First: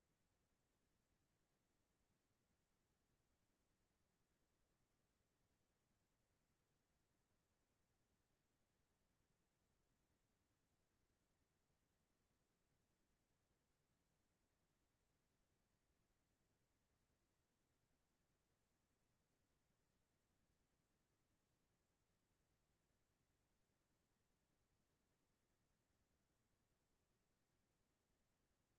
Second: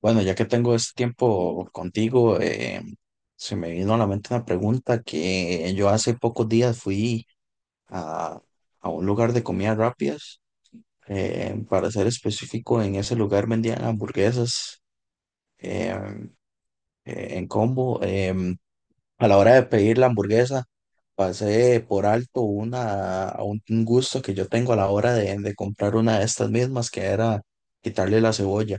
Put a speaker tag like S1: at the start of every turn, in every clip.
S1: Bueno, ya que tengo este tiempo contigo, se me vino a la mente una pregunta que yo hace pocos días fui a, a un lugar de comidas rápidas. Para ser específico, en ese lugar vendían hamburguesas eh, en combo. A la hora de pedir la hamburguesa, pasé por alto un gusto que yo tengo a la hora de comprar una de estas mismas, que era quitarle la cebolla.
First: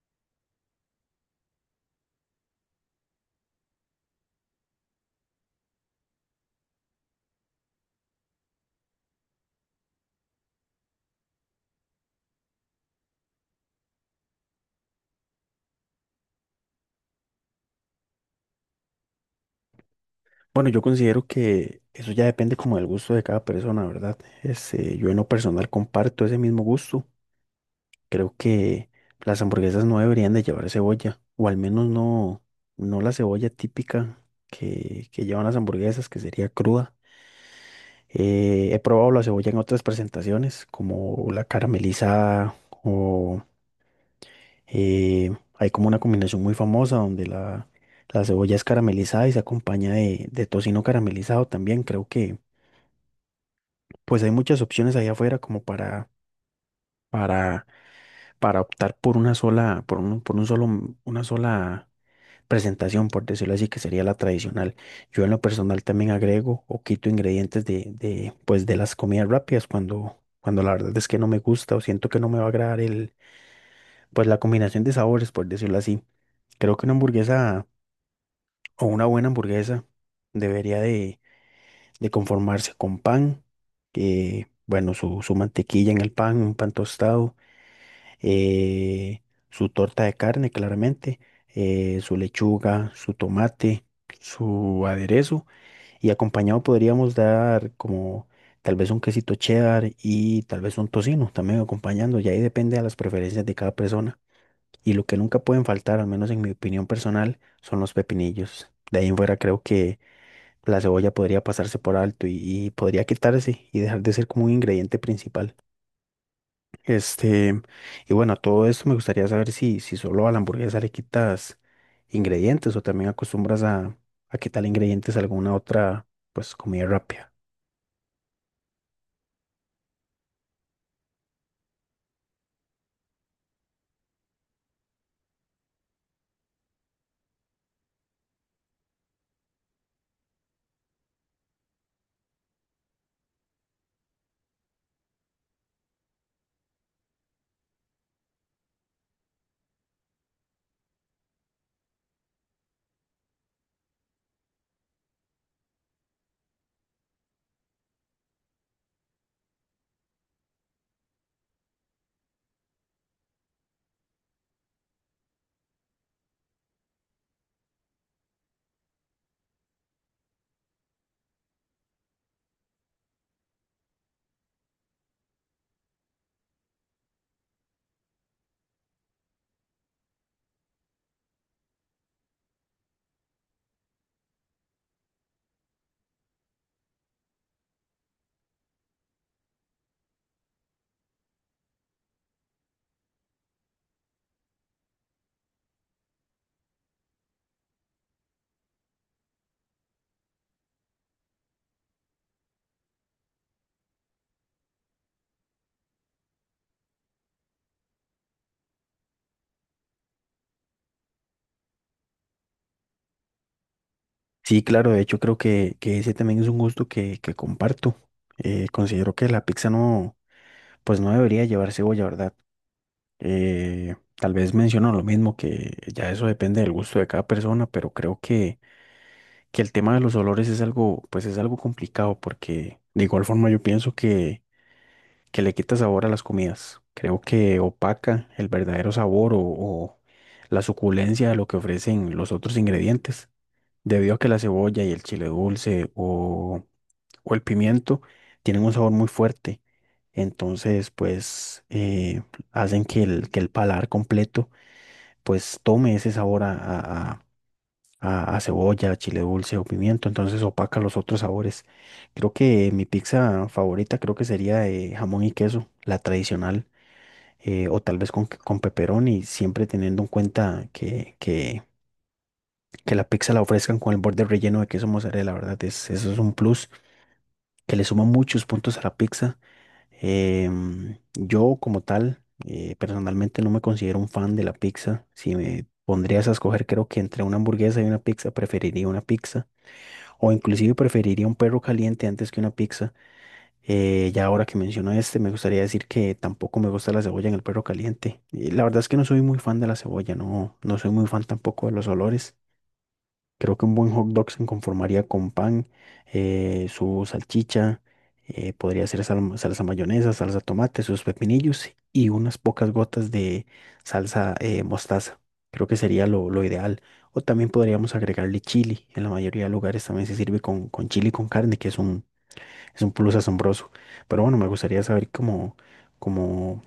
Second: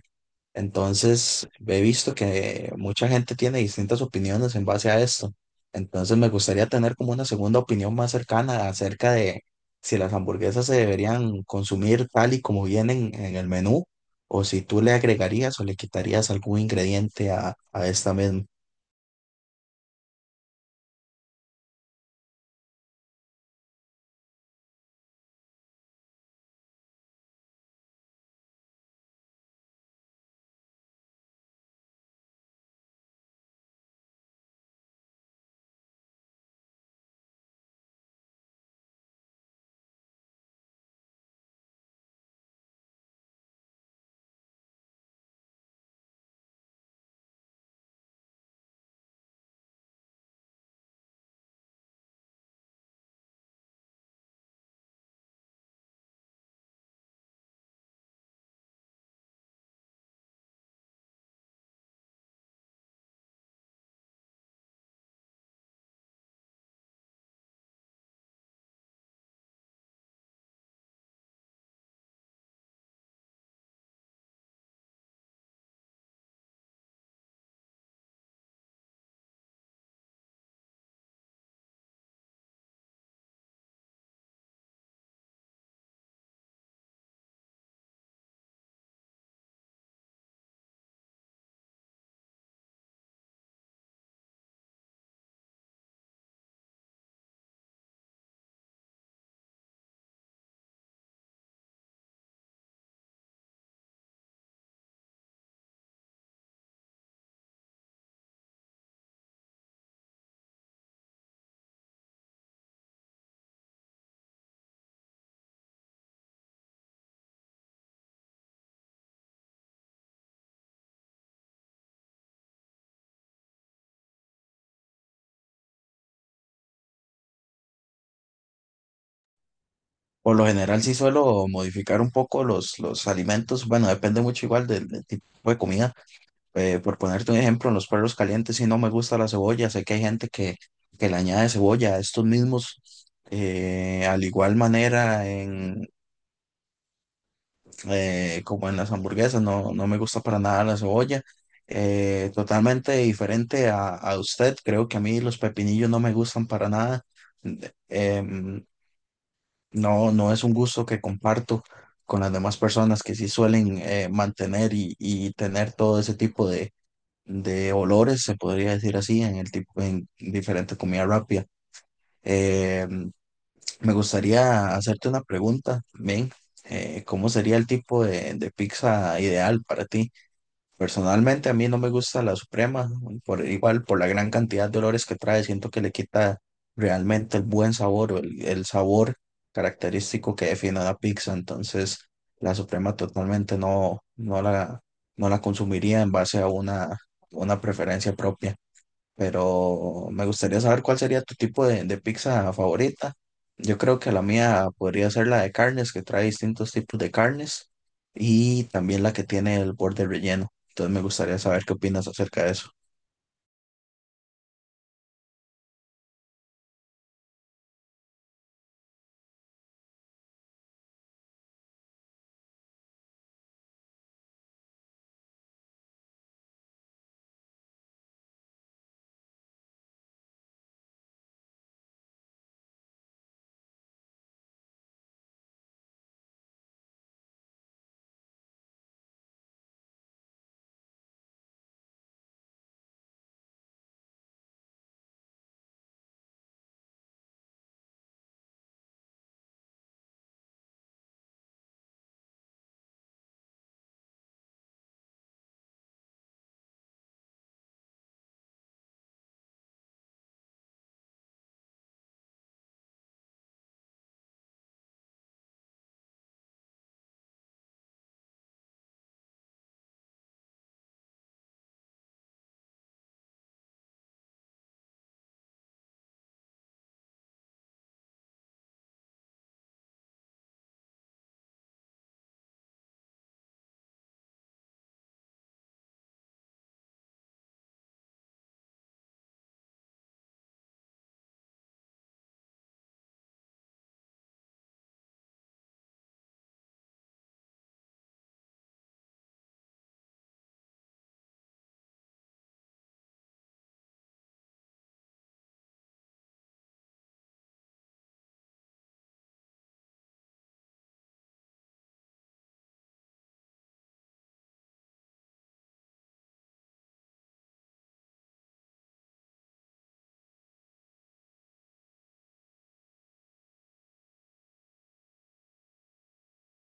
S1: Entonces, he visto que mucha gente tiene distintas opiniones en base a esto. Entonces, me gustaría tener como una segunda opinión más cercana acerca de si las hamburguesas se deberían consumir tal y como vienen en el menú, o si tú le agregarías o le quitarías algún ingrediente a esta misma.
S2: Bueno, yo considero que eso ya depende como del gusto de cada persona, ¿verdad? Este, yo en lo personal comparto ese mismo gusto. Creo que las hamburguesas no deberían de llevar cebolla, o al menos no, no la cebolla típica que llevan las hamburguesas, que sería cruda. He probado la cebolla en otras presentaciones, como la caramelizada, o eh, hay como una combinación muy famosa donde la cebolla es caramelizada y se acompaña de tocino caramelizado también. Creo que pues hay muchas opciones allá afuera como para, para optar por una sola, por por un solo, una sola presentación, por decirlo así, que sería la tradicional. Yo en lo personal también agrego o quito ingredientes pues de las comidas rápidas cuando la verdad es que no me gusta o siento que no me va a agradar el, pues la combinación de sabores, por decirlo así. Creo que una hamburguesa o una buena hamburguesa debería de conformarse con pan, que, bueno, su mantequilla en el pan, un pan tostado eh, su torta de carne, claramente, su lechuga, su tomate, su aderezo y acompañado podríamos dar como tal vez un quesito cheddar y tal vez un tocino también acompañando, y ahí depende de las preferencias de cada persona. Y lo que nunca pueden faltar, al menos en mi opinión personal, son los pepinillos. De ahí en fuera creo que la cebolla podría pasarse por alto y podría quitarse y dejar de ser como un ingrediente principal. Este, y bueno, a todo esto me gustaría saber si solo a la hamburguesa le quitas ingredientes o también acostumbras a quitarle ingredientes a alguna otra, pues, comida rápida.
S1: Por lo general, sí suelo modificar un poco los alimentos. Bueno, depende mucho igual del tipo de comida. Por ponerte un ejemplo, en los perros calientes, si no me gusta la cebolla, sé que hay gente que le añade cebolla a estos mismos, al igual manera en como en las hamburguesas, no, no me gusta para nada la cebolla. Totalmente diferente a usted, creo que a mí los pepinillos no me gustan para nada. De- Em, no, no es un gusto que comparto con las demás personas que sí suelen mantener y tener todo ese tipo de olores, se podría decir así, en el tipo, en diferentes comidas rápidas. Eh, Me gustaría hacerte una pregunta, Ben. ¿Cómo sería el tipo de pizza ideal para ti? Personalmente a mí no me gusta la Suprema, por, igual por la gran cantidad de olores que trae, siento que le quita realmente el buen sabor o el sabor característico que define una pizza, entonces la Suprema totalmente no la consumiría en base a una preferencia propia, pero me gustaría saber cuál sería tu tipo de pizza favorita. Yo creo que la mía podría ser la de carnes, que trae distintos tipos de carnes, y también la que tiene el borde relleno. Entonces me gustaría saber qué opinas acerca de eso.
S2: Sí, claro, de hecho creo que ese también es un gusto que comparto. Considero que la pizza no, pues no debería llevar cebolla, ¿verdad? Tal vez menciono lo mismo, que ya eso depende del gusto de cada persona, pero creo que el tema de los olores es algo, pues es algo complicado porque de igual forma yo pienso que le quita sabor a las comidas. Creo que opaca el verdadero sabor o la suculencia de lo que ofrecen los otros ingredientes, debido a que la cebolla y el chile dulce o el pimiento tienen un sabor muy fuerte. Entonces, pues, hacen que que el paladar completo, pues, tome ese sabor a cebolla, chile dulce o pimiento. Entonces, opaca los otros sabores. Creo que mi pizza favorita creo que sería de jamón y queso, la tradicional o tal vez con pepperoni, siempre teniendo en cuenta que la pizza la ofrezcan con el borde relleno de queso mozzarella, la verdad, es, eso es un plus que le suma muchos puntos a la pizza. Em, yo como tal, personalmente no me considero un fan de la pizza. Si me pondrías a escoger, creo que entre una hamburguesa y una pizza preferiría una pizza. O inclusive preferiría un perro caliente antes que una pizza. Ya ahora que menciono este, me gustaría decir que tampoco me gusta la cebolla en el perro caliente. Y la verdad es que no soy muy fan de la cebolla, no, no soy muy fan tampoco de los olores. Creo que un buen hot dog se conformaría con pan, su salchicha, podría ser sal- salsa mayonesa, salsa tomate, sus pepinillos y unas pocas gotas de salsa mostaza. Creo que sería lo ideal. O también podríamos agregarle chili. En la mayoría de lugares también se sirve con chili con carne, que es un plus asombroso. Pero bueno, me gustaría saber cómo, cómo,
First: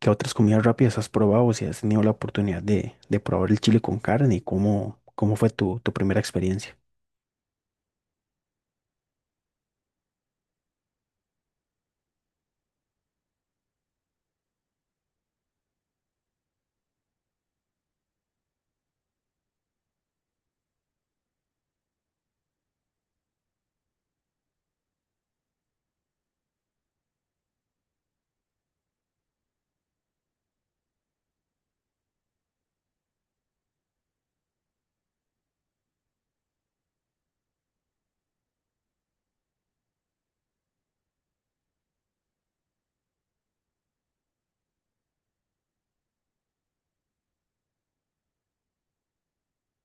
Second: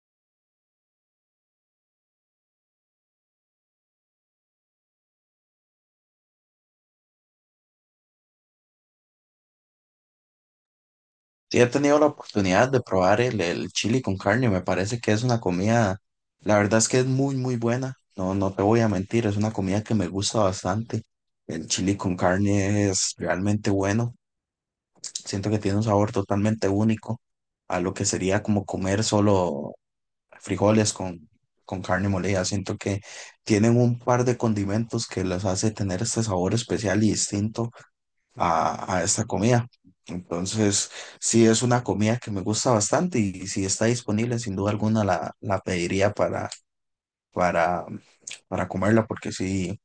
S2: qué otras comidas rápidas has probado, si has tenido la oportunidad de probar el chile con carne y cómo, cómo fue tu, tu primera experiencia.
S1: Sí, he tenido la oportunidad de probar el chili con carne, me parece que es una comida, la verdad es que es muy, muy buena. No, no te voy a mentir, es una comida que me gusta bastante. El chili con carne es realmente bueno. Siento que tiene un sabor totalmente único a lo que sería como comer solo frijoles con carne molida. Siento que tienen un par de condimentos que les hace tener este sabor especial y distinto a esta comida. Entonces, sí es una comida que me gusta bastante y si está disponible, sin duda alguna la pediría para, para comerla porque sí,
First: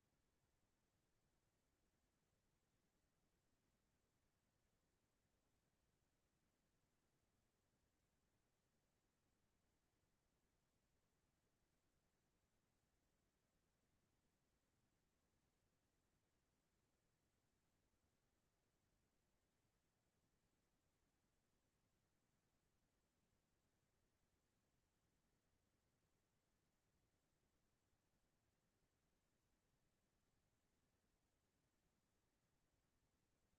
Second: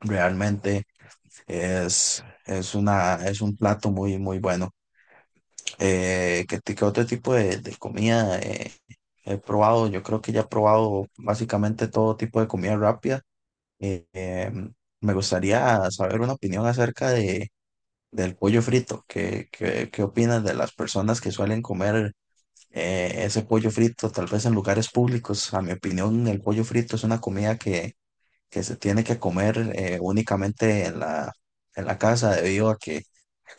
S1: realmente es una, es un plato muy, muy bueno. ¿ Qué otro tipo de comida he probado? Yo creo que ya he probado básicamente todo tipo de comida rápida. Eh, em, Me gustaría saber una opinión acerca de, del pollo frito. ¿ qué opinas de las personas que suelen comer ese pollo frito, tal vez en lugares públicos? A mi opinión, el pollo frito es una comida que se tiene que comer únicamente en en la casa, debido a que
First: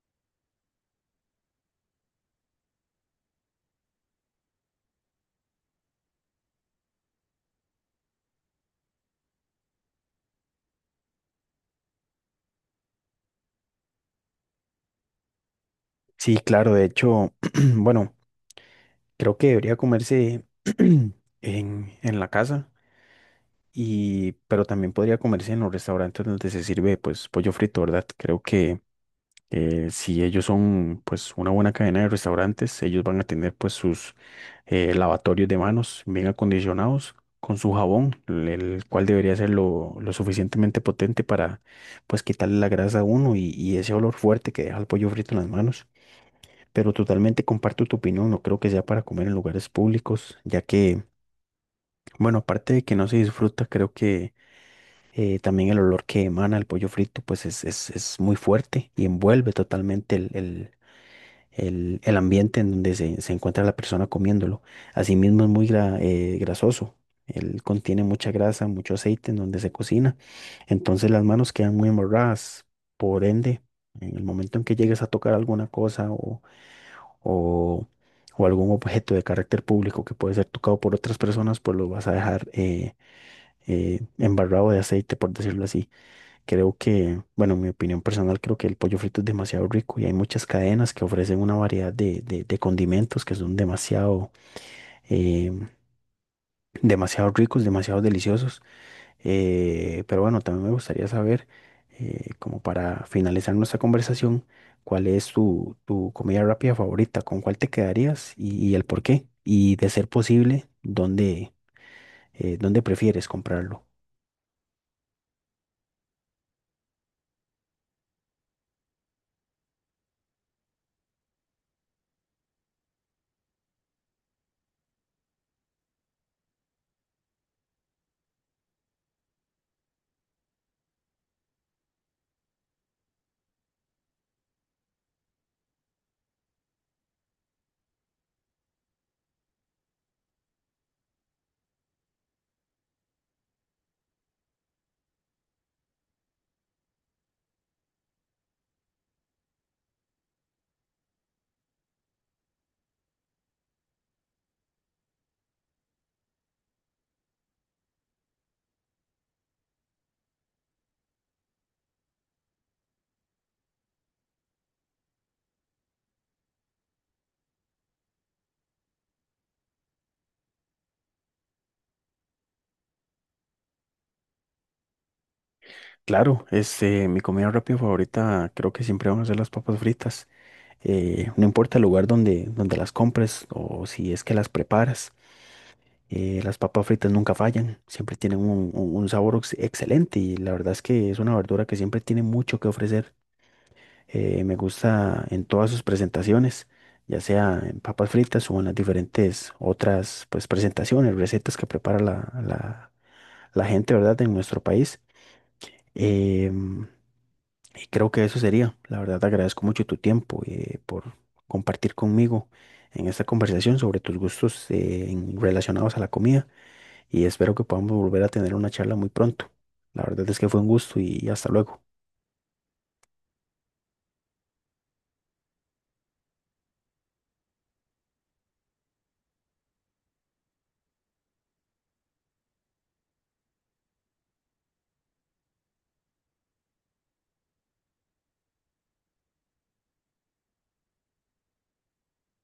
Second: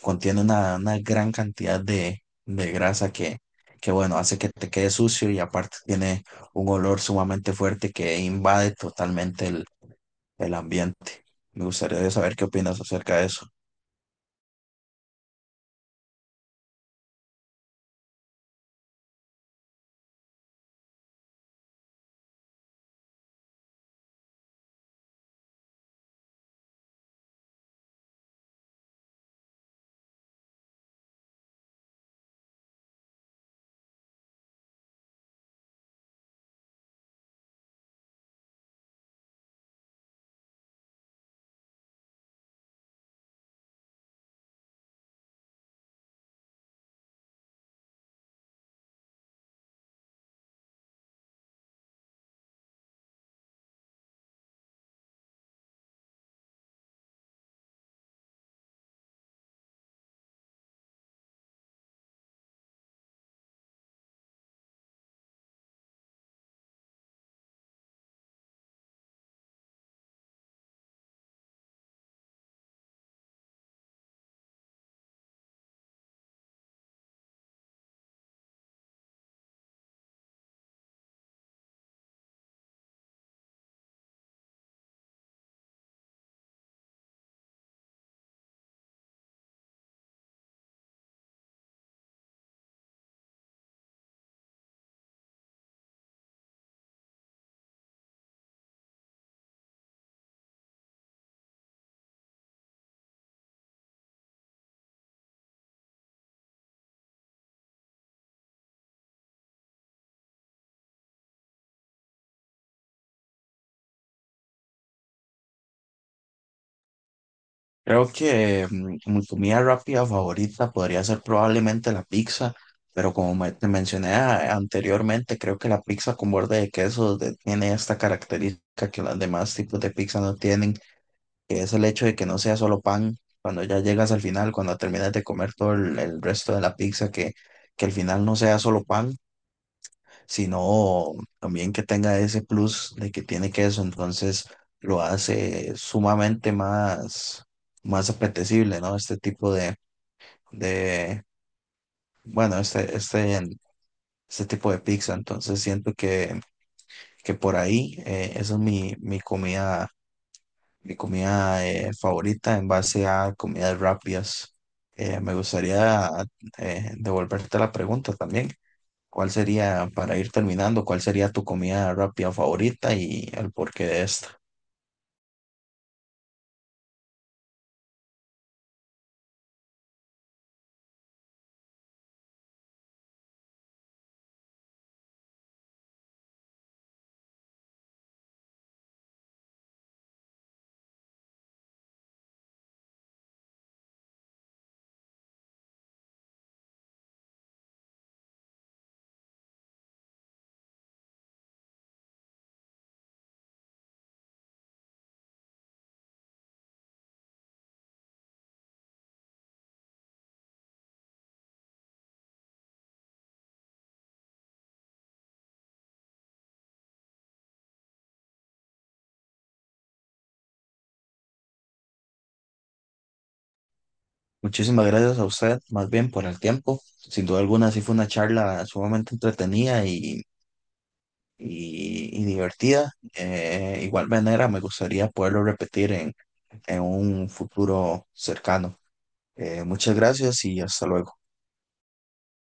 S1: contiene una gran cantidad de grasa que, bueno, hace que te quede sucio y aparte tiene un olor sumamente fuerte que invade totalmente el ambiente. Me gustaría saber qué opinas acerca de eso.
S2: Sí, claro, de hecho, bueno, creo que debería comerse en la casa, y, pero también podría comerse en los restaurantes donde se sirve pues pollo frito, ¿verdad? Creo que si ellos son pues una buena cadena de restaurantes, ellos van a tener pues sus lavatorios de manos bien acondicionados con su jabón, el cual debería ser lo suficientemente potente para pues quitarle la grasa a uno y ese olor fuerte que deja el pollo frito en las manos. Pero totalmente comparto tu opinión, no creo que sea para comer en lugares públicos, ya que, bueno, aparte de que no se disfruta, creo que también el olor que emana el pollo frito pues es muy fuerte y envuelve totalmente el ambiente en donde se encuentra la persona comiéndolo. Asimismo es muy grasoso. Él contiene mucha grasa, mucho aceite en donde se cocina. Entonces las manos quedan muy embarradas. Por ende, en el momento en que llegues a tocar alguna cosa o, o algún objeto de carácter público que puede ser tocado por otras personas, pues lo vas a dejar embarrado de aceite, por decirlo así. Creo que, bueno, mi opinión personal, creo que el pollo frito es demasiado rico y hay muchas cadenas que ofrecen una variedad de condimentos que son demasiado, eh, demasiado ricos, demasiado deliciosos. Pero bueno, también me gustaría saber, como para finalizar nuestra conversación, cuál es tu, tu comida rápida favorita, con cuál te quedarías y el por qué. Y de ser posible, dónde, dónde prefieres comprarlo.
S1: Creo que mi comida rápida favorita podría ser probablemente la pizza, pero como te mencioné anteriormente, creo que la pizza con borde de queso tiene esta característica que los demás tipos de pizza no tienen, que es el hecho de que no sea solo pan cuando ya llegas al final, cuando terminas de comer todo el resto de la pizza, que al final no sea solo pan, sino también que tenga ese plus de que tiene queso, entonces lo hace sumamente más, más apetecible, ¿no? Este tipo de bueno, este tipo de pizza, entonces siento que por ahí esa es mi, mi comida favorita en base a comidas rápidas. Me gustaría devolverte la pregunta también. ¿Cuál sería, para ir terminando, cuál sería tu comida rápida favorita y el porqué de esta?
S2: Claro, este, mi comida rápida favorita creo que siempre van a ser las papas fritas. No importa el lugar donde las compres o si es que las preparas, las papas fritas nunca fallan, siempre tienen un, un sabor excelente y la verdad es que es una verdura que siempre tiene mucho que ofrecer. Me gusta en todas sus presentaciones, ya sea en papas fritas o en las diferentes otras pues, presentaciones, recetas que prepara la, la gente, ¿verdad?, en nuestro país. Em, y creo que eso sería. La verdad, te agradezco mucho tu tiempo por compartir conmigo en esta conversación sobre tus gustos en- relacionados a la comida y espero que podamos volver a tener una charla muy pronto. La verdad es que fue un gusto y hasta luego.
S1: Muchísimas gracias a usted, más bien por el tiempo. Sin duda alguna, sí fue una charla sumamente entretenida y, y divertida. Igual manera, me gustaría poderlo repetir en un futuro cercano. Muchas gracias y hasta luego.